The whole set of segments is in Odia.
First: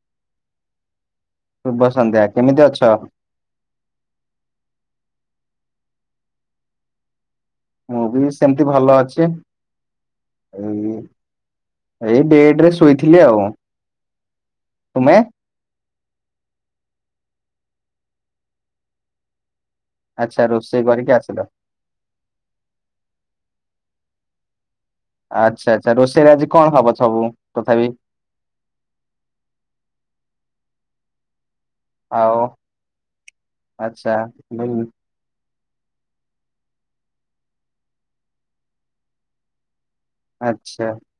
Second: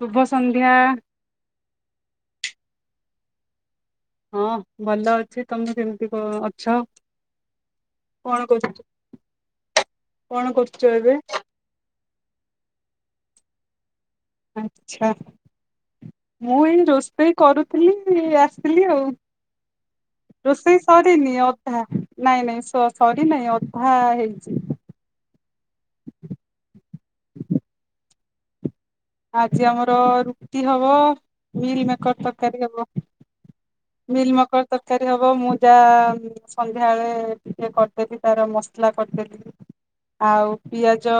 ଶୁଭ ସନ୍ଧ୍ୟା। ଶୁଭ ସନ୍ଧ୍ୟା କେମିତି ଅଛ? ହଁ ଭଲ ଅଛି। ତମେ କେମିତି କ ଅଛ? ମୁଁ ବି କଣ ସେମତି କରୁଛ ଭଲ ଅଛି। କଣ କରୁଛ ଏଇ ଏବେ ଏଇ ବେଡ୍ ରେ ଶୋଇଥିଲି ଆଉ। ଆଚ୍ଛା। ତୁମେ? ମୁଁ ଏଇ ରୋଷେଇ କରୁଥିଲି ଆସିଥିଲି ଆଉ। ଆଚ୍ଛା ରୋଷେଇ କରିକି ସରିନି ଆସିଲ। ଅଧା ନାଇଁ ନାଈଁ ସ ସରିନାଈଁ ଅ ଧା ହେଇଛି। ଆଚ୍ଛା ଆଚ୍ଛା ରୋଷେଇରେ ଆଜି କଣ ହବ ସବୁ ତଥାପି? ଆଜି ଆମର ରୁଟି ହବ ମିଲ୍ ମେକର ଆଉ ତରକାରୀ ହବ। ଆଚ୍ଛା ମିଲ୍ ମେକର ହୁଁ ତରକାରୀ ହବ ମୁଁ ଜା ସନ୍ଧ୍ୟାବେଳେ ଟିକେ କରିଦେବି ଗରମ ମସଲା କରିଦେବି। ଆଉ ଆଚ୍ଛା ପିଆଜ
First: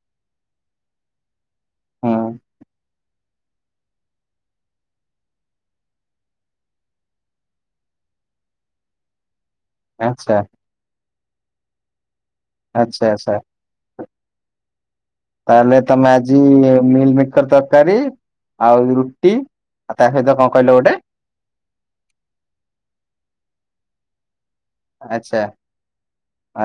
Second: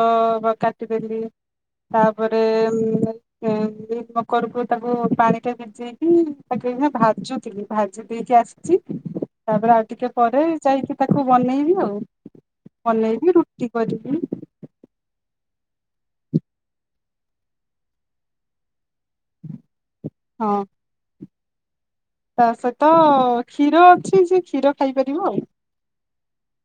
କାଟିଦେଲି ହୁଁ ତାପରେ ହୁଁ। ମିଲ ମୀକରକୁ ତାକୁ ପାଣିରେ ଭିଜେଇକି ତାକୁ ଏନା ଭାଜୁଥିଲି ଭାଜି ଦେଇକି ଆସିଛି। [inaudible] ତାପରେ ଆଉ ଟିକେ ଆଚ୍ଛା। ପରେ ଯାଇକି ତାକୁ ବନେଇବି ଆଉ। ଆଚ୍ଛା ଆଚ୍ଛା ବନେଇବି ରୁଟି କରିବି। ତାହେଲେ ତମେ ଆଜି ମିଲ୍ ମୀକର ତରକାରୀ ଆଉ ରୁ ଟି ଆଉ ତା ସହିତ ହଁ କଣ କହିଲ ଗୋଟେ? ତା ସହିତ କ୍ଷୀର ଅଛି ଯେ ଆଚ୍ଛା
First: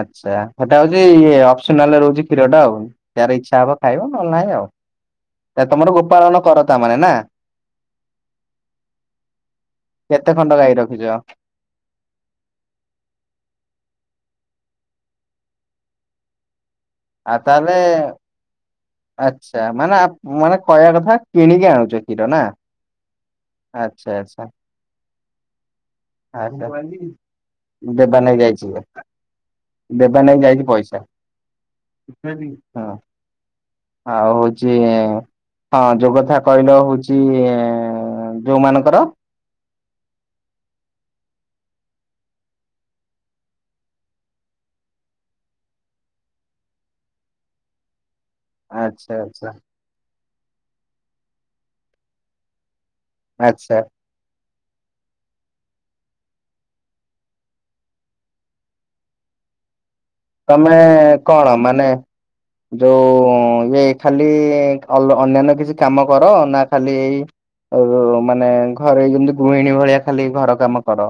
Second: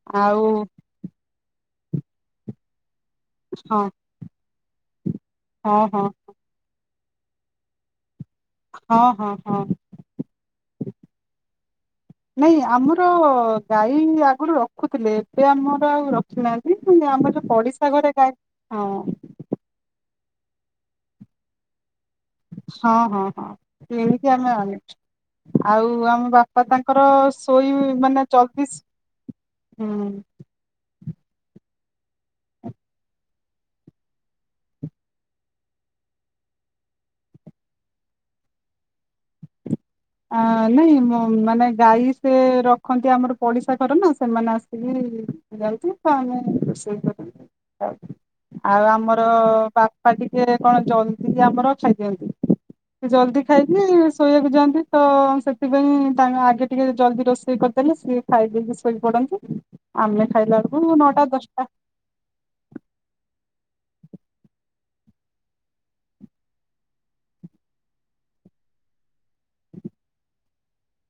ଆଚ୍ଛା ଆଉ ସେଟା ହେଉଛି ଇଏ ଅପସିନାଲ ରହୁଛି କ୍ଷୀର ଟା ଆଉ। ତାର ଇଚ୍ଛା ହବ ଆଉ ଖାଇବ ନହେଲେ ନାହିଁ ଆଉ ହଁ ତମର ହଁ ଗୋପାଳନ କର ତା ମାନେ ନା। [unintelligible] ହଁ ହଁ ହଁ କେତେ ଖଣ୍ଡ ଗାଈ ରଖିଛ? ନାଇଁ ଆମର ଆମର ଗାଈ ଆଗରୁ ରଖୁଥିଲେ ଏବେ ଆମର ଆଉ ରଖିନାହାନ୍ତି। ଆ ଆମର ତାହଲେ ପଡିଶା ଘରେ ଗାଈ ହଁ ଆଚ୍ଛା ମାନେ ଆ ମୁଁ ମାନେ କହିବା କଥା କିଣିକି ଆଣୁଛେ? କ୍ଷୀର ନା ହଁ ହଁ ହଁ ଆଛା କିଣିକି ଆମେ ଆଛା। ଆଣୁ ଆଉ ଆମ ବାପା ତାଙ୍କର ଶୋଇ [inaudible] ଦେବା ମାନେ ନେଇ ଜଲଦି ଯାଇଛି। ହୁଁ ଦେବା ନେଇ ଯାଇଛି ପଇସା। ହଁ। ଆଉ ହଉଛି ହଁ ଯୋଉ କଥା କହିଲ ହଉଛି ଯୋଉ ମାନଙ୍କର ଆ ନାଇଁ ମାନେ ଗାଈ ସେ ରଖନ୍ତି ଆମର ପଡିଶା ଘର ନା, ସେମାନେ ଆସିକି ହ ଯାଉଚି, ତାଙ୍କ ଲାଗି ରୋଷେଇ କରିବି। ହଉ। ଆଉ ଆଚ୍ଛା ଆମର ଆଚ୍ଛା ବାପା ଟିକେ କଣ ଜଲଦି ଆମର ଖାଇ ଦିଅନ୍ତି। ସେ ଜଲ୍ଦି ଖାଇକି ଆଚ୍ଛା ଶୋଇବାକୁ ଯାଆନ୍ତି। ତ ସେଥିପାଇଁ ତାଙ୍କ ଆଗେ ଟିକେ ଜଲ୍ଦି ରୋଷେଇ କରିଦେଲେ ସିଏ ଖାଇଦେଇକି ଶୋଇ ପଡନ୍ତି। ଆମେ ଖାଇଲା ତମେ ବେଳକୁ ନଅଟା କଣ ଦଶଟା ମାନେ ଯୋଉ ଇଏ ଖାଲି ଅଲ୍ ଅନ୍ୟାନ୍ୟ କିଛି କାମ କର ନା ଖାଲି ଏଇ ଆଉ ମାନେ ଘରେ ଯେମତି ଗୃହିଣୀ ଭଳିଆ ଖାଲି ଘର କାମ କର?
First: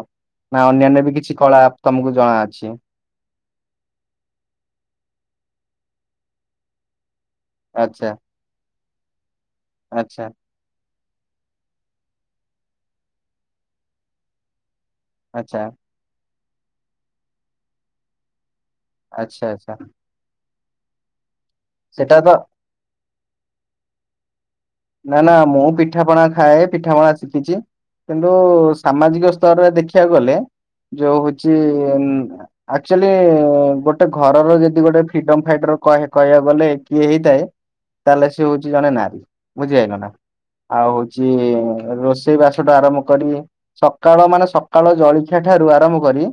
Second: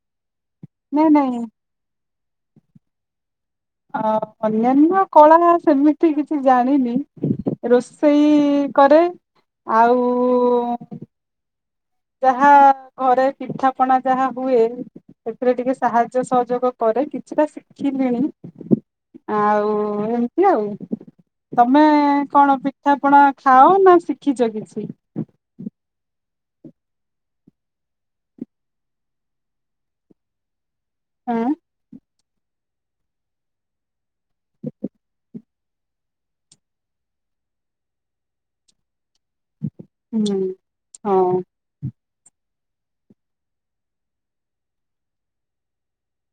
ନା ଅନ୍ୟାନ୍ୟ ନାଇଁ ବି କିଛି ନାଇଁ କଳା ତମକୁ ଜଣାଅଛି। ଆ ଅନ୍ୟାନ୍ୟ କଳା ସେମିତି କିଛି ଜାଣିନି। ଆଚ୍ଛା ରୋଷେଇ କରେ, ଆଉ ଆଚ୍ଛା ଉ ଉ ଯାହା ଘରେ ପିଠା ପଣା ଯାହା ହୁଏ, ସେଥିରେ ଆଚ୍ଛା। ଟିକେ ସାହାଯ୍ୟ ସହ ଯୋଗ କରେ। କିଛିଟା ଶିଖିଲିଣି ଆଚ୍ଛା ଆଉ ଆଚ୍ଛା ଏମତି ଆଉ। ତମେ ସେଟା ତ କଣ ପିଠାପଣା ଖାଅ ନା ଶିଖିଛ କି ନା ନା ମୁଁ ପିଠା ପଣା ଖାଏ ପିଠାପଣା ଶିଖିଛି କିନ୍ତୁ ସାମାଜିକ ସ୍ତରରେ ଦେଖିବାକୁ ଗଲେ ଯୋଉ ଆଁ ହଉଚି ଆକ୍ଚୁଆଲି ଗୋଟେ ଘରର ଯଦି ଗୋଟେ ଫ୍ରିଡମ ଫାଇଟର କହିବାକୁ ଗଲେ କିଏ ହେଇଥାଏ ତାହେଲେ ସେ ହଉଛି ଜଣେ ନାରୀ, ବୁଝିହେଇଗଲା ହୁଁ ଆଉ ହଁ ହଉଛି ରୋଷ ସେଇ ବାସ ଠୁ ଆରମ୍ଭ କରି, ସକାଳ ମାନେ ସକାଳ ଜଳଖିଆ ଠାରୁ ଆରମ୍ଭ କରି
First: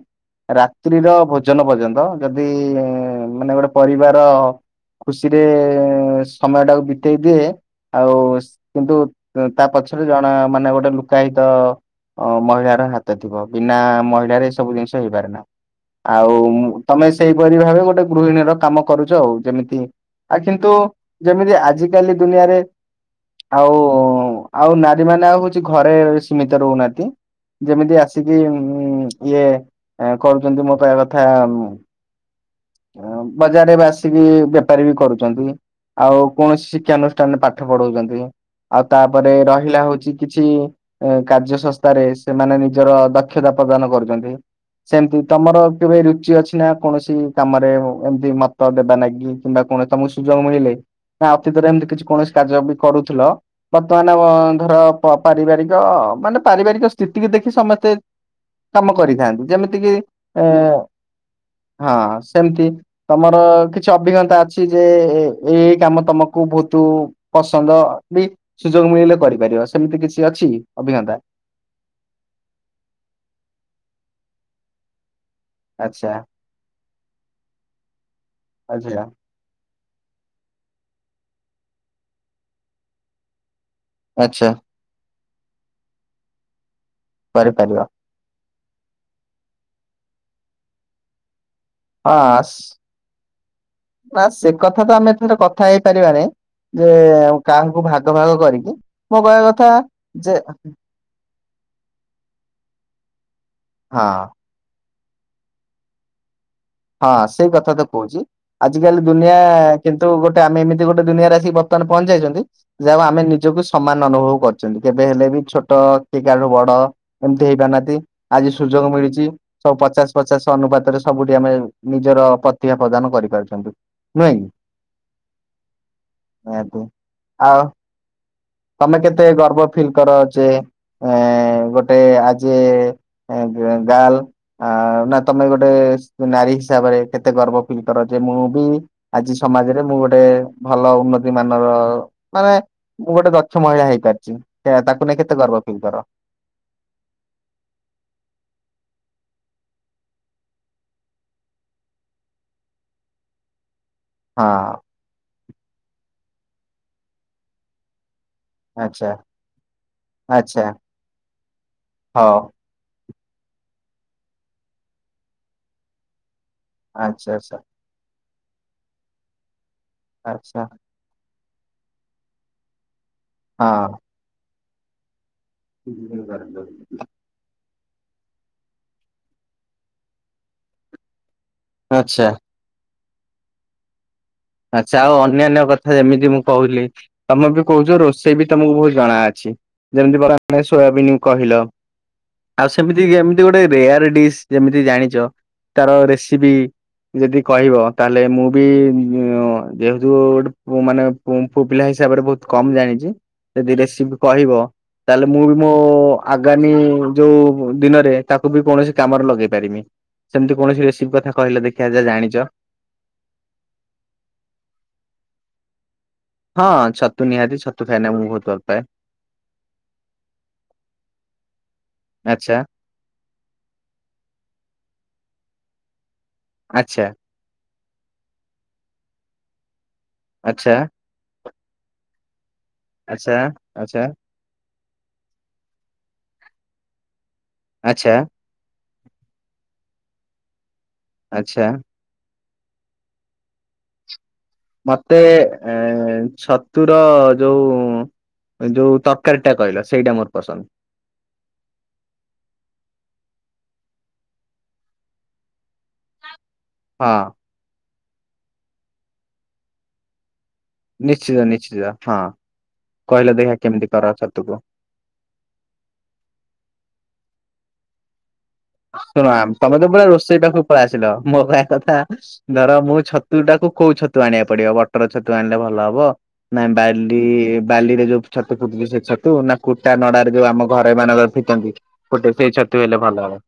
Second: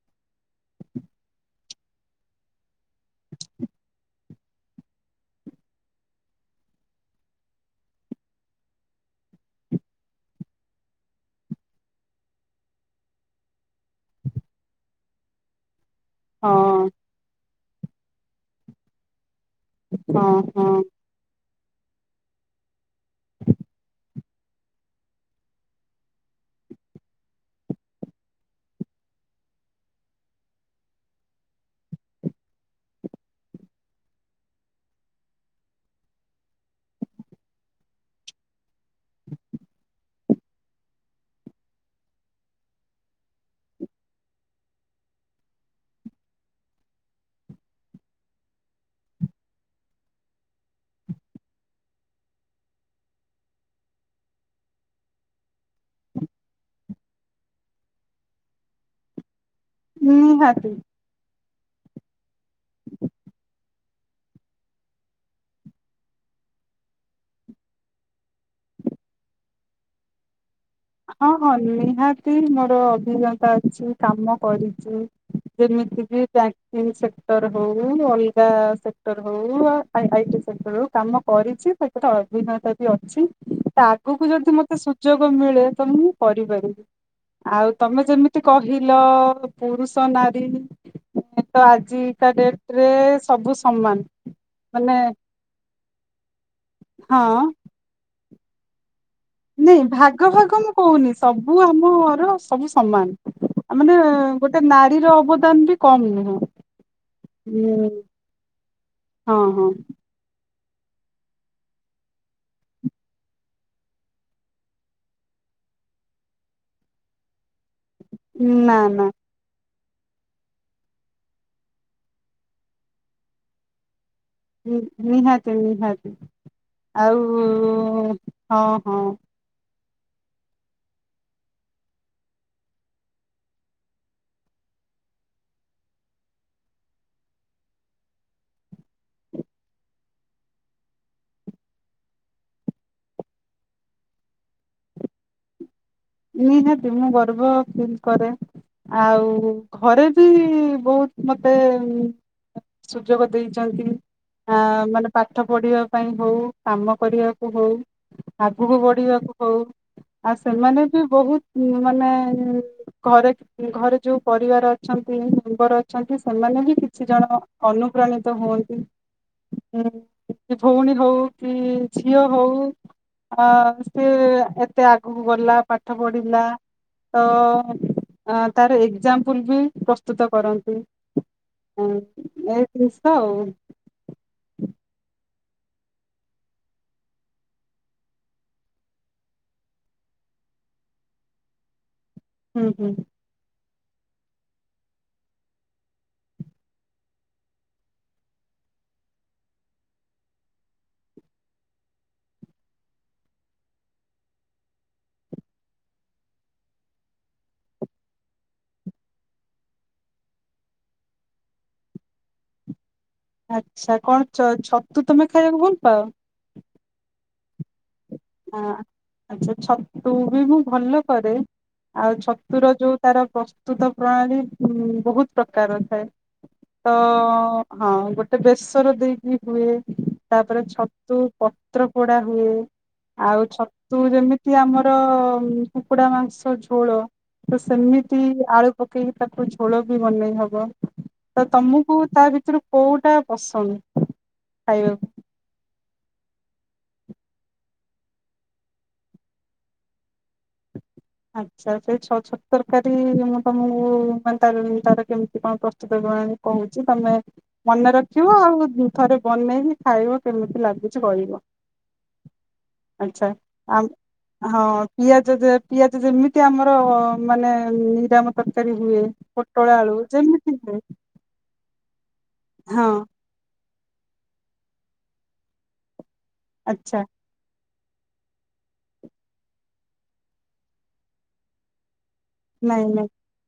ରାତ୍ରିର ଭୋଜନ ପର୍ଯ୍ୟନ୍ତ, ଯଦି ମାନେ ଗୋଟେ ପରିବାର ଖୁସିରେ ସମୟ ଟାକୁ ବିତେଇ ଦିଏ ଆଉ କିନ୍ତୁ ତା ପଛରେ ଜଣେ ମାନେ ଗୋଟେ ଲୁକାୟିତ ଅ ମହିଳାର ହାତ ଥିବ। ବିନା ମହିଳାରେ ଏ ସବୁ ଜିନିଷ ହେଇପାରେ ନା। ଆଉ ହଁ ତମେ ସେଇପରି ଭାବେ ଗୋଟେ ଗୃହିଣୀର କାମ କରୁଛ ଆଉ। ଯେମିତି, ହଁ ଆ କିନ୍ତୁ ହଁ ଯେମିତି ଆଜିିକାଲି ଦୁନିଆରେ ଆଉ, ଆଉ ନାରୀ ମାନେ ଆଉ ହଉଛି ଘରେ ସୀମିତ ରହୁନାହାନ୍ତି। ଯେମିତି ଆସିକି ଇଏ କରୁଛନ୍ତି ମୋ କହିବା କଥା ଏ ବଜାରରେ ଏବେ ଆସିକି ବେପାରୀ ବି କରୁଛନ୍ତି। ଆଉ କୌଣସି ଶିକ୍ଷାନୁଷ୍ଠାନରେ ପାଠ ପଢଉଛନ୍ତି। ଆଉ ତାପରେ ରହିଲା ହଉଛି କିଛି କାର୍ଯ୍ୟ ସଂସ୍ଥାରେ ସେମାନେ ନିଜର ଦକ୍ଷତା ପ୍ରଦାନ କରୁଛନ୍ତି। ସେମିତି ତମର କେବେ ରୁଚି ଅଛି ନା କୌଣସି କାମରେ ଏମତି ମତ ଦେବା ନାଗି କିମ୍ବା କଣ ତମକୁ ସୁଯୋଗ ମିଳିଲେ ନା ଅତୀତରେ ଏମିତି କିଛି କୌଣସି କାର୍ଯ୍ୟ ବି କରୁଥିଲ ବର୍ତ୍ତମାନ ଆ ଧର ପ ପାରିବାରିକ, ମାନେ ପାରିବାରିକ ସ୍ଥିତିକୁ ଦେଖି ସମସ୍ତେ କାମ କରିଥାନ୍ତି। ଯେମିତି କିି, ଏ ନିହାତି ହଁ ସେମିତି ତମର କି ଚି ଅଭିଜ୍ଞତା ଅଛି ଯେ, ଏଇ ଏଇ କାମ ତମକୁ ବହୁତ ପସନ୍ଦ ବି ସୁଯୋଗ ମିଳିଲେ କରିପାରିବ, ସେମିତି କିଛି ଅଛି କି? ହଁ ହଁ ନିହାତି ମୋର ଅଭିଜ୍ଞତା ଅଛି, କାମ କରିଛି। ଆଚ୍ଛା ଯେମିତିକ ବ୍ୟାଙ୍କିଙ୍ଗ ସେକ୍ଟର ହଉ, ଅଲଗା ଆଚ୍ଛା ସେକ୍ଟର ହଉ, ଆ ଆଇଟି ସେକ୍ଟର ରୁ କାମ କରିଛି, ସେଥିରେ ଅଭିଜ୍ଞତା ବି ଅଛି। ଆଗକୁ ଆଚ୍ଛା ଯଦି ମତେ ସୁଯୋଗ ମିଳେ, ତ ମୁଁ କରିପାରିବି। ଆଉ କରିପାରିବ ତମେ ଯେମିତି କହିଲ, ପୁରୁଷ ନାରୀ ତ ହଁ ଆଜିକା ଡେଟରେ ସବୁ ସମାନ ସ ନା ସେ କଥା ତ ମାନେ ଆମେ ଏଥେରେ କଥା ହେଇପାରିବାନି ଯେ ଆ ହଁ କାହାଙ୍କୁ ଭାଗ ଭାଗ କରିକି। ମୋ କହିବା କଥା ନାଇଁ ଭାଗ ଯେ ଭାଗ ମୁଁ କହୁନି, ସବୁ ଆମର ସବୁ ସମାନ ଆ ମାନେ ହଁ ଗୋଟେ ନାରୀର ଅବଦାନ ବି କମ ନୁହେଁ। ହଁ ସେଇ କଥା ତ କହୁଛି, ଆଜିକାଲି ଦୁନିଆ ହଁ ହଁ କିନ୍ତୁ ଗୋଟେ ଆମେ ଏମିତି ଗୋଟେ ଦୁନିଆରେ ଆସିକି ବର୍ତ୍ତମାନ ପହଞ୍ଚାଇଛନ୍ତି। ଯାହା ଆମେ ନିଜକୁ ସମାନ ଅନୁଭବ କରୁଛନ୍ତି, କେବେ ହେଲେ ବି ଛୋଟ ଅଁ କିଏ କାହାଠୁ ବଡ ଏମିତି ହେଇ ପାରୁନାହାନ୍ତି। ଆଜି ନା ସୁଯୋଗ ନା ମିଳୁଛି, ସବୁ ପଚାଶ ପଚାଶ ଅନୁପାତରେ ସବୁଠି ଆମେ ନିଜର ପ୍ରତିଭା ପ୍ରଦାନ କରିପାରୁଛନ୍ତି। ନୁହେଁ କି ହୁଁ, ନିହାତି ନିହାତି। ନିହାତି ଆଉ ହଁ ତମେ ହଁ କେତେ ଗର୍ବ ଫିଲ୍ କର ଯେ ଏ ଗୋଟେ ଆଜି ଗାର୍ଲ ନା ତମେ ଗୋଟେ ନାରୀ ହିସାବରେ କେତେ ଗର୍ବ ଫିଲ୍ କର, ଯେ ମୁଁ ବି ଆଜି ସମାଜରେ ମୁଁ ଗୋଟେ ଭଲ ଉନ୍ନତି ମାନର ମାନେ ମୁଁ ଗୋଟେ ଦକ୍ଷ ମହିଳା ହେଇପାରିଛି, ସେ ତାକୁ ନେଇ କେତେ ଗର୍ବ ଫିଲ୍ କର? ନିହାତି ମୁଁ ଗର୍ବ ଫିଲ୍ କରେ, ଆଉ ଘରେ ବି ବହୁତ ମତେ ସୁଯୋଗ ଦେଇଛନ୍ତି। ହଁ ଆ ମାନେ ପାଠ ପଢିବା ପାଇଁ ହଉ, କାମ କରିବାକୁ ହଉ ଆଗକୁ ଆଚ୍ଛା ବଢିବାକୁ ହଉ, ଆଉ ଆଚ୍ଛା ସେମାନେ ବି ବହୁତ ମାନେ ହଉ ଘରେ ଘରେ ଯୋଉ ପରିବାର ଅଛନ୍ତି, ମେମ୍ବର ଅଛନ୍ତି ସେମାନେ ବି କିଛି ଆଚ୍ଛା ଜଣ ଆଚ୍ଛା ଅନୁପ୍ରାଣିତ ହୁଅନ୍ତି। ହଁ କି ଆଚ୍ଛା ଭଉଣୀ ହଉ କି ଝିଅ ହଉ। ହଁ ସି ଏତେ ଆଗକୁ ଗଲା ପାଠ ପଢ଼ିଲା ତ ଅ ତାର ଏକ୍ଜାମ୍ପଲ ବି ପ୍ରସ୍ତୁତ କରନ୍ତି। ଆଚ୍ଛା ହଉ। ଆଛା ଆଉ ଅନ୍ୟାନ୍ୟ କଥା ଯେମିତି ମୁଁ କହୁିଲି ତମେ ବି କହୁଛ ରୋଷେଇ ବି ତମକୁ ବହୁତ ଜଣା ଅଛି। ଯେମିତି ପରେ ଆମେ ସୋୟାବିନ୍ କହିଲ ଆଉ ହୁଁ ହୁଁ ସେମିତି ଏମିତି ଗୋଟେ ରେୟାର ଡିସ୍ ଯେମିତି ଜାଣିଛ ତାର ରେସିପି ଯଦି କହିବ ତାହେଲେ ମୁଁ ବି ଯେହେତୁ ଗୋଟେ ମାନେ ପୁଅ ପିଲା ହିସାବରେ ବହୁତ କମ ଜାଣିଛି। ଯଦି ରେସିପି କହିବ ତାହେଲେ ମୁଁ ବି ମୋ ଆଗାମୀ ଯୋଉ ଦିନରେ ତାକୁ ତାକୁ ବି କୌଣସି କାମରେ ଲଗେଇ ପାରିନି ସେମିତି କୌଣସି ରେସିଭ କଥା କହିଲ ଦେଖିଆ ଯା ଜାଣିଚ। ଆଚ୍ଛା କଣଛ ଛତୁ ତମେ ଖାଇବାକୁ ଭୁଲ ପାଅ? ହଁ ଛତୁ ନିହାତି ଛତୁ ଖାଇନା ବହୁତ ହଁ ଭଲପାଏ। ଆଚ୍ଛା ଛତୁ ବି ମୁଁ ଭଲ କରେ ଆଉ ଆଚ୍ଛା, ଛତୁର ଯୋଉ ତାର ପ୍ରସ୍ତୁତ ପ୍ରଣାଳୀ ବହୁତ ପ୍ରକାରର ଥାଏ। ତ ଆଚ୍ଛା, ହଁ ଗୋଟେ ବେସର ଦେଇକି ହୁଏ। ତାପରେ ଆଚ୍ଛା, ଛତୁ ପତ୍ରପୋଡା ହୁଏ। ଆଚ୍ଛା, ଆଉ ଛତୁ ଆଚ୍ଛା, ଯେମିତି ଆମର କୁକୁଡ଼ା ମାଂସ ଝୋଳ ତ ଆଚ୍ଛା, ସେମିତି ଆଳୁ ପକେଇକି ତାକୁ ଝୋଳ ବି ବନେଇ ହବ। ତ ଆଚ୍ଛା। ତମକୁ ତା ଭିତରୁ କୋଉଟା ପସନ୍ଦ? ଖାଇବା ମତେ ଆ ଛତୁର ଯୋଉ ଯୋଉ ତରକାରୀଟା କହିଲ ସେଇଟା ମୋର ପସନ୍ଦ। ଆଚ୍ଛା ସେଇ ଛଅ ଛତୁ ତରକାରୀଁ ତମକୁ ମାନେ ତାର କେମିତି କଣ ପ୍ରସ୍ତୁତ ପ୍ରଣାଳୀ କହୁଛି ତମେ ହଁ ମନେ ରଖିବ ଆଉ ଥରେ ବନେଇକି ଖାଇବ। କେମିତି ଲାଗୁଛି ଗହିବ ନିଶ୍ଚିତ ନିଶ୍ଚିତ ହଁ କହିଲ ଆଛା ଦେଖିଆ ଆ କେମିତି କର ଛତୁକୁ? ହଁ ପିଆଜ ପିଆଜ ଯେମିତି ଆମର ମାନେ ନିରାମ ତରକାରୀ ହୁଏ ଶୁଣ ପୋଟଳ ତମେ ତ ଆଳୁ ପୁରା ରୋଷେଇ ଯେମିତି ପାଖକୁ ହୁଏ ପଳେଇ ଆସିଲ ମୋ କହିଆ କଥା ଧର ହଁ ମୁଁ ଛତୁଟାକୁ କୋଉ ଛତୁ ଆଣିବାକୁ ପଡିବ ବଟର ଛତୁ ଆଣିଲେ ଭଲ ହବ? ନାଇଁ ଆଚ୍ଛା ବାଲି। ବାଲିରେ ଯୋଉ ଛତୁ ଫୁଟୁଛି ସେ ଛତୁ ନା କୁଟା ନଡାରେ ଯୋଉ ଆମ ଘର ଏ ମାନଙ୍କର ଫୁଟନ୍ତି। କୋଟେ ସେଇ ଛତୁ ନାଇଁ ହେଲେ ନାଇଁ ଭଲ ହବ।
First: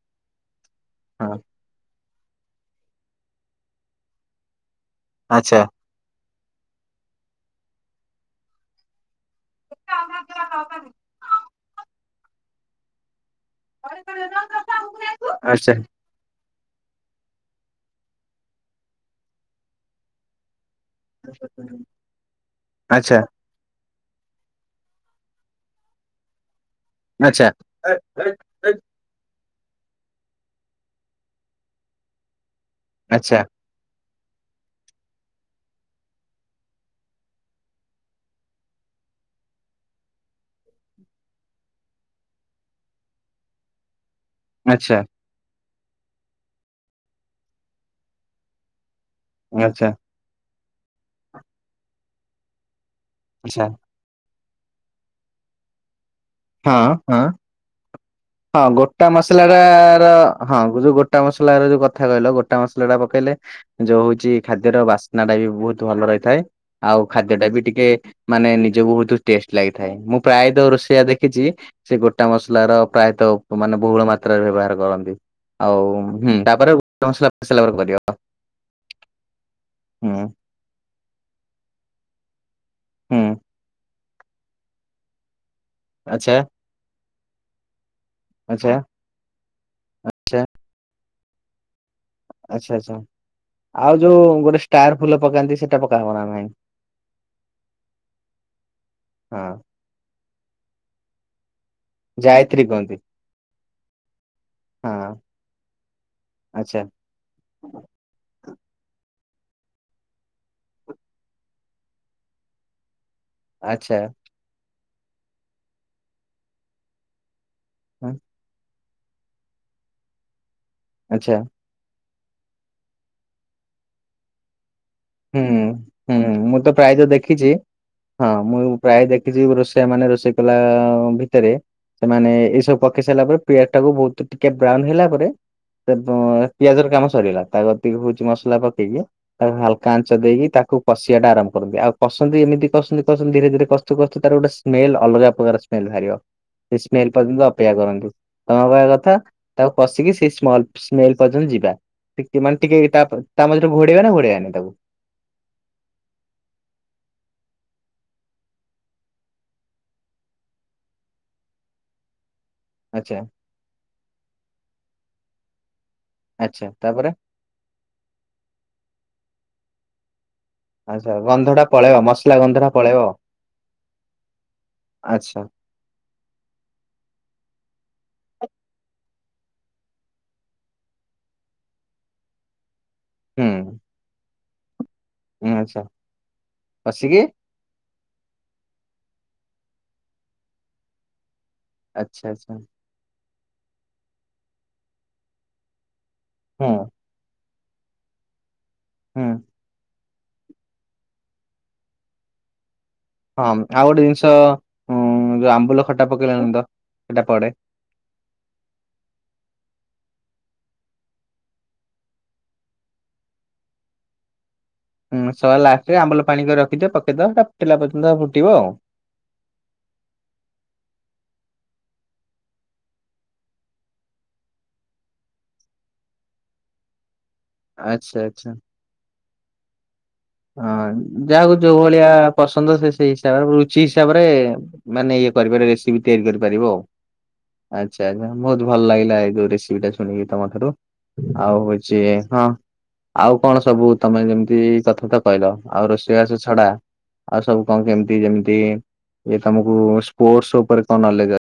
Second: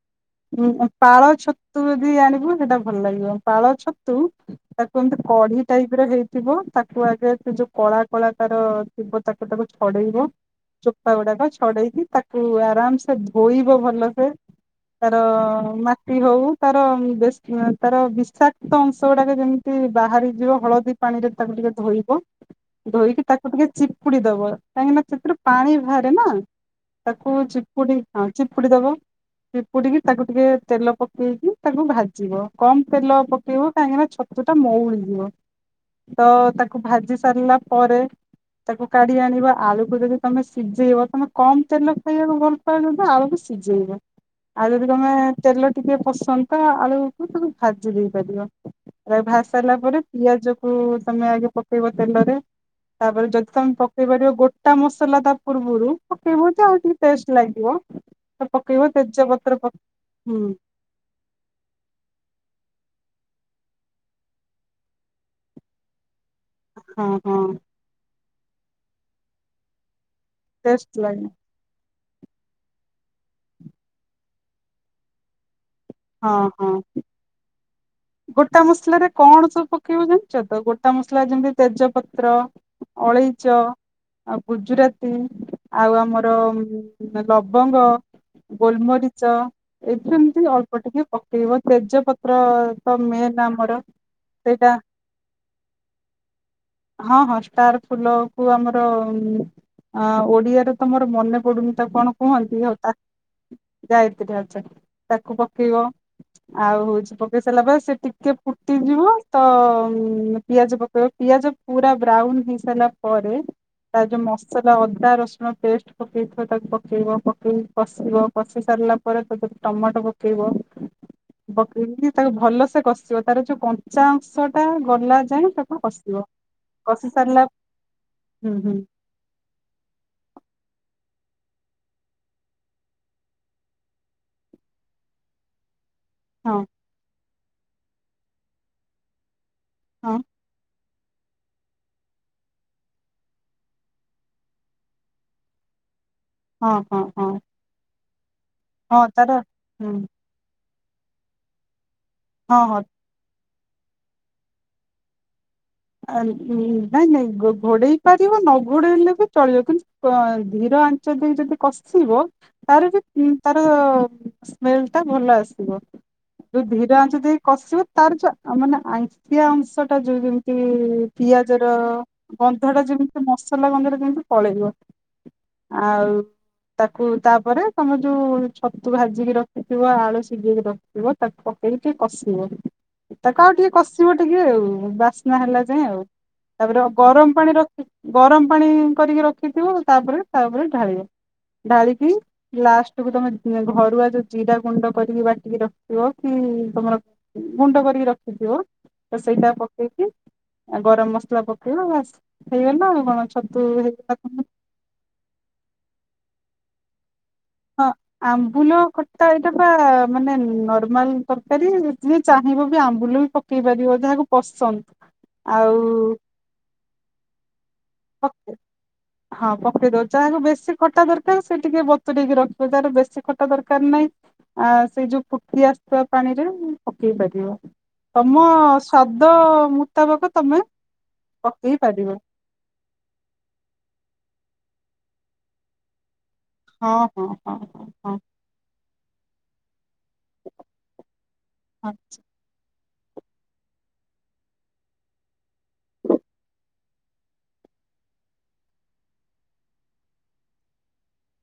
ଉଁ ପାଳ ହଁ ଛତୁ ଯଦି ଆଣିବ ସେଇଟା ଭଲ ଲାଗିବ ପାଳ ଛତୁ। ତାକୁ ଏମତି ଆଚ୍ଛା। କଢି ଟାଇପର ହେଇଥିବ ତାକୁ ଆଗେ ସେ ଯୋଉ କଳା କଳା ତାର ଥିବ। ତାକୁ ତାକୁ ଛଡେଇବ ଚୋପା ଗୁଡାକ ଛଡେଇକି ତାକୁ ଆରାମ ସେ ଧୋଇ ଭଲସେ ତାର ଆଚ୍ଛା ମାଟି ହଉ ତାର ତାର ବିଷାକ୍ତ ଅଂଶ ଗୁଡାକ ଯେମିତି ବାହାରିଯିବ ହଳଦୀ ହଳଦୀ ପାଣିରେ ତାକୁ ଟିକେ ଧୋଇବ। ଆଚ୍ଛା ଧୋଇକି ତାକୁ ଟିକେ ଚିପି ଚିପୁଡି ଦବ କାହିଁକିନା ସେଥିରୁ ପାଣି ବାହାରେ ନା ତାକୁ ଆଚ୍ଛା ଚିପୁଡି ହଁ। ଚି ପୁଡି ଦବ ଚି ପୁଡିକି ତାକୁ ଟିକେ ତେଲ ପକେଇକି ତାକୁ ଭାଜିବ। କମ ତେଲ ଆଚ୍ଛା ପକେଇବ କାହିଁକିନା ଛତୁଟା ମଉଳିଯିବ। ତ ତାକୁ ଭାଜି ସାରିଲା ପରେ। ତାକୁ କାଢି ଆଣିବା ଆଳୁକୁ ଯଦି ତମେ ସିଝେଇବ ତମେ କମ ତେଲ ଖାଇବାକୁ ଭଲ ପାଅ। ଆଳୁକୁ ସିଝେଇିବ ଆଉ ଯଦି ଆଚ୍ଛା ତମେ ତେଲ ଟିକେ ପସନ୍ଦ ତ ଆଳୁକୁ ତାକୁ ଭାଜି ଦେଇ ପାରିବ ଭାଜି ସାରିଲା ଆଚ୍ଛା ପରେ ପିଆଜ। କୁ ତମେ ଆଗେ ପକେଇବ ତେଲରେ ତାପରେ ଯଦି ଆଚ୍ଛା ତମେ ପକେଇ ପାରିବ ଗୋଟେ। ଖଟା ମସଲା ତା ପୂର୍ବରୁ ପକେଇବ ଯେ ଆଉ ହଁ ଟିକେ ହଁ ଟେଷ୍ଟ ଲାଗିବ। ତ ହଁ ପକେଇବ ଗୋଟା ମସଲା ତେଜପତ୍ର ଟା ପକ ର ହୁଁ ହଁ ଯୋଉ ଗୋଟା ମସଲାାର ଯୋଉ କଥା କହିଲ ଗୋଟା ମସଲା। ଲଟା ପକେଇଲେ, ଯୋଉ ହଉଛି ଖାଦ୍ୟର ବାସ୍ନା ଟା ବି ବହୁତ ଭଲ ରହି ଥାଏ। ଆଉ ହଁ ଖାଦ୍ୟ ହଁ ଟା ବି ଟିକେ ମାନେ ନିଜକୁ ବହୁତ ଟେଷ୍ଟ ଲାଗିଥାଏ। ମୁଁ ପ୍ରାୟତଃ ଟେଷ୍ଟ ରୋଷେଇଆ ଦେଖ୍ ଲାଗେ ଇଏ ସେ ଗୋଟା ମସଲାର ପ୍ରାୟତଃ ମାନେ ବହୁଳ ମାତ୍ରାରେ ବ୍ୟବହାର କରନ୍ତି। ଆଉ ହଁ ହୁଁ ହଁ। ତାପରେ ମସଲା [inaudible] ଫସଲା ପରେ କରିବ। ଗୋଟା ମସଲାରେ କଣ ସବୁ ପକେଇବ ହୁଁ ଜାଣିଛ ତ ଗୋଟା ମସଲା? ତୁଆ ଯେମିତି ତେଜପତ୍ର, ହୁଁ ଅଳେଇଚ ଆଉ ଗୁଜୁରାତି। ଆଉ ଆଚ୍ଛା ଆମର-ଅ ଉମ୍ ଲବଙ୍ଗ, ଆଚ୍ଛା ଗୋଲମରିଚ ଏଇଥିରୁ ଆଚ୍ଛା ଏମତି ଅଳ୍ପ ଟିକେ ପକେଇବ। ତେଜପତ୍ ଆଚ୍ଛା ଆଚ୍ଛା, ଆଉ ଯୋଉ ଗୋଟେ ସେଇଟା ଷ୍ଟାର ଫୁଲ ପକାନ୍ତି ସେଟା ପକା ହବ ନା ନାଇଁ? ହଁ ହଁ ଷ୍ଟାର ଫୁଲ କୁ ଆମର ଉମ୍ ହଁ ଓଡିଆର ତମର ମନେ ପଡୁନି ତାକୁ କଣ କୁହନ୍ତି? ହଉ ତା ଗାୟତ୍ରୀ ଆଚା ହଁ ତାକୁପ [unintelligible] ଆଉ ଆଚ୍ଛା ହଉଛି ପକେଇ ସାରିଲା ପରେ ସେ ଟିକେ ଫୁଟିଯିବ, ହ ତ ପିଆଜ ପକେଇବ, ପିଆଜ ପୁରା ବ୍ରାଉନ ହେଇସାଇଲା ତ ପରେ ଆଚ୍ଛା ତା ଯୋଉ ମସଲା ଅଦା ରସୁଣ ପେଷ୍ଟ ପକେଇଥିବ ତାକୁ ପକେଇବ। ପ ହଁ କଷିବ, କଷି ସାରିଲା ପରେ ତ ଟମାଟୋ ପକେଇବ ଆଚ୍ଛା ପକେଇକି ତାକୁ ଭଲ ସେ କଷିବ ତାର ଯୋଉ କଞ୍ଚା ଅଂଶ ଟା ଗଲା ହୁଁ ଯାଏ ତାକୁ ହୁଁ, କଷିବ ମୁଁ ତ ପ୍ରାୟତଃ କଷି ସାରିଲା ଦେଖିଛି ହଁ, ହୁଁ ମୁଁ ହୁଁ ପ୍ରାୟ ଦେଖିଛି, ରୋଷେଇଆ ମାନେ ରୋଷେଇ କଲା ଭି ତରେ ସେମାନେ ଏ ସବୁ ପକେଇ ସାଇଲା ପରେ ପିଆଜ ଟାକୁ ବହୁତ ଟିକେ ବ୍ରାଉନ ହେଲା ପରେ ସେ ପଁ ହଁ ପିଆଜର କାମ ସରିଗଲା। ତା କତିକିହଉଛି ରୁଚି ମସଲା ପକେଇକି ତାକୁ ହାଲ ହଁ କାଞ୍ଚ ଦେଇକି ତାକୁ କଷିବାଟା ଆରମ୍ଭ କରନ୍ତି। ଆଉ କଷନ୍ତି, ଏମିତି କଷନ୍ତି, କଷନ୍ତି ଧୀରେ ଧୀରେ କଷୁଥିବ, କଷୁଥିବ, କଷଥିବ ତାର ଗୋଟେ ସ୍ମେଲ ଅଲଗା ପ୍ରକାର ସ୍ମେଲ ବାହାରିବ। ହଁ ସେ ହଁ ସ୍ମେଲ ହଁ ପର୍ଯ୍ୟନ୍ତ ଅପେକ୍ଷା କରନ୍ତୁ, ତମ କହିବା ହଁ କଥା ତାର ତାକୁ ହୁଁ କସିକି ସେଇ ସ୍ମଲ ସ୍ମେଲ ପର୍ଯ୍ୟନ୍ତ ଯିବା। ଟିକେ ମାନେ ହଁ ଟିକେ ହଁ ତା ତା ମଝିରେ ଘୋଡେଇବା ନା ଘୋଡେଇବାନି ତାକୁ? ଆ ନାଇଁ ନାଇଁ ଘୋ-ଘୋଡେଇ ପାରିବ ନ ଘୋଡେଇଲେ ବି ଚଳିବ। କିନ୍ତୁ ଅଁ ଧୀର ଆଞ୍ଚ ଦେଇ ଯଦି କଷିବ! ତାର ବି ଆଚ୍ଛା ଇମ୍ ତାର ସ୍ମେଲ ଟା ଭଲ ଆସିବ। ଯୋଉ ଆଚ୍ଛା ଧୀର ତାପରେ ଆଞ୍ଚ ଦେଇ କଷିବ, ତାର ଯୋଉ ମାନେ ଆଇଁଷିଆ ଅଂଶ ଟା ଯୋଉ ଯେମି କି ଆଚ୍ଛା ଗନ୍ଧ ପିଆଜ ଟା ର ପଳେଇବ ମସଲା ଗନ୍ଧ ଟା ପଳେଇବ ଯେମତି ମସଲା ଗନ୍ଧ ଟା ଯେମିତି ପଳେଇବ। ଆଚ୍ଛା ଆଉ ତାକୁ ତାପରେ ତମ ଯୋଉ ଛତୁ ଭାଜିକି ରଖିଥିବ, ଆଳୁ ସିଝେଇକି ରଖିଥିବ, ତାକୁ ପକେଇକି କଷିବ। ତାକୁ ଆଉ ଟିକେ ହୁଁ କଷିବ। ଟିକେ ଆଉ ବା ନହେଲା ଆଚ୍ଛା ଯାଏଁ ଆଉ ତାପରେ କଷିକି ଗରମ ପାଣି ରଖି, ଗରମ ପାଣି କରିକି ରଖ୍ ରଖିଥିବ। ତାପରେ ତାପରେ, ଢାଳିବ। ଢାଳିକି ଆଚ୍ଛା ଆଚ୍ଛା ଲାଷ୍ଟକୁୁ ତମେ ଘରୁଆ ଯ ଜିରା ଗୁଣ୍ଡ କରିକି ବାଟିକି ରଖିଥିବ, କି ହୁଁ ତମର ଗୁଣ୍ଡ କରିକି ରଖିଥିବ ତ ହୁଁ ସେଇଟା ପକେଇକି ଆଉ ଗରମ ମସଲା ପକେଇବ। ବାସ୍ ହେଇଗଲା ଆଉ। କଣ ହଁ, ଛତୁ ଆଉ ଗୋଟେ ଜିନିଷ ହେଇଗଲା ଉଁ ଯୋଉ ଆମ୍ବୁଲ ଖଟା ପକେଇଲନି ତ? ହଁ ଆମ୍ବୁଲ ଖଟା ଏଇଟା ପା ମାନେ ନର୍ମାଲ ତରକାରୀ ଯିଏ ଚାହିଁବ, ବି ଆମ୍ବୁଲ ବି ପକେଇ ପାରିବ। ଯାହାକୁ ପସନ୍ଦ ହୁଁ ସବା ଲାଷ୍ଟରେ ଆମ୍ବଲ ପାଣି କରି ରଖିଥିବ। ପକେଇଦବ ହେଟା ପକେ ହଁ, ପକେଇ ଦବ ଯାହାକୁ ବେଶୀ ଖଟା ଦରକାର ସେ ଟିକେ ବତୁରେଇକି ରଖିବ ଯାର ବେଶୀ ଖଟା ଦରକାର ନାହିଁ ଆ ସେଇ ଯୋଉ ଫୁଟି ଆସୁଥିବା ପାଣି ରେ ପକେଇ ପାରିବ। ଆଚ୍ଛା ତମ ଆଚ୍ଛା। ସ୍ଵାଦ ମୁଁ ହଁ ଯାହାକୁ ଯୋଉ ଭଳିଆ ପାରିବ ପସନ୍ଦ। ସେ ସେଇ ହିସାବରେ ରୁଚି ହିସାବରେ ମାନେ ଇଏ କରପାର, ରେସିପି ତିଆରି କରିପା ପାରିବ ଆଉ। ହଁ ହଁ ହଁ ହଁ ଆଛା ହଁ ଆ ବହୁତ ଭଲ ଲାଗିଲା [unintelligible] ଯୋଉ ରେସିିପିଟା ଶୁଣିକି ତମ ଠାରୁ ଆଉ ହଁ। ହଉଛି, ହଁ ଆଉ କଣ ସବୁ ତମେ ଯେମିତି କଥା ତ କହିଲ ଆଉ ରୋଷେଇ ବାସ ଛଡା ଆଉ ସବୁ କଣ କେମିତି ଯେମିତି ଇ, ତମକୁ ସ୍ପୋର୍ଟସ ଉପରେ କଣ ନଲେଜ ଅ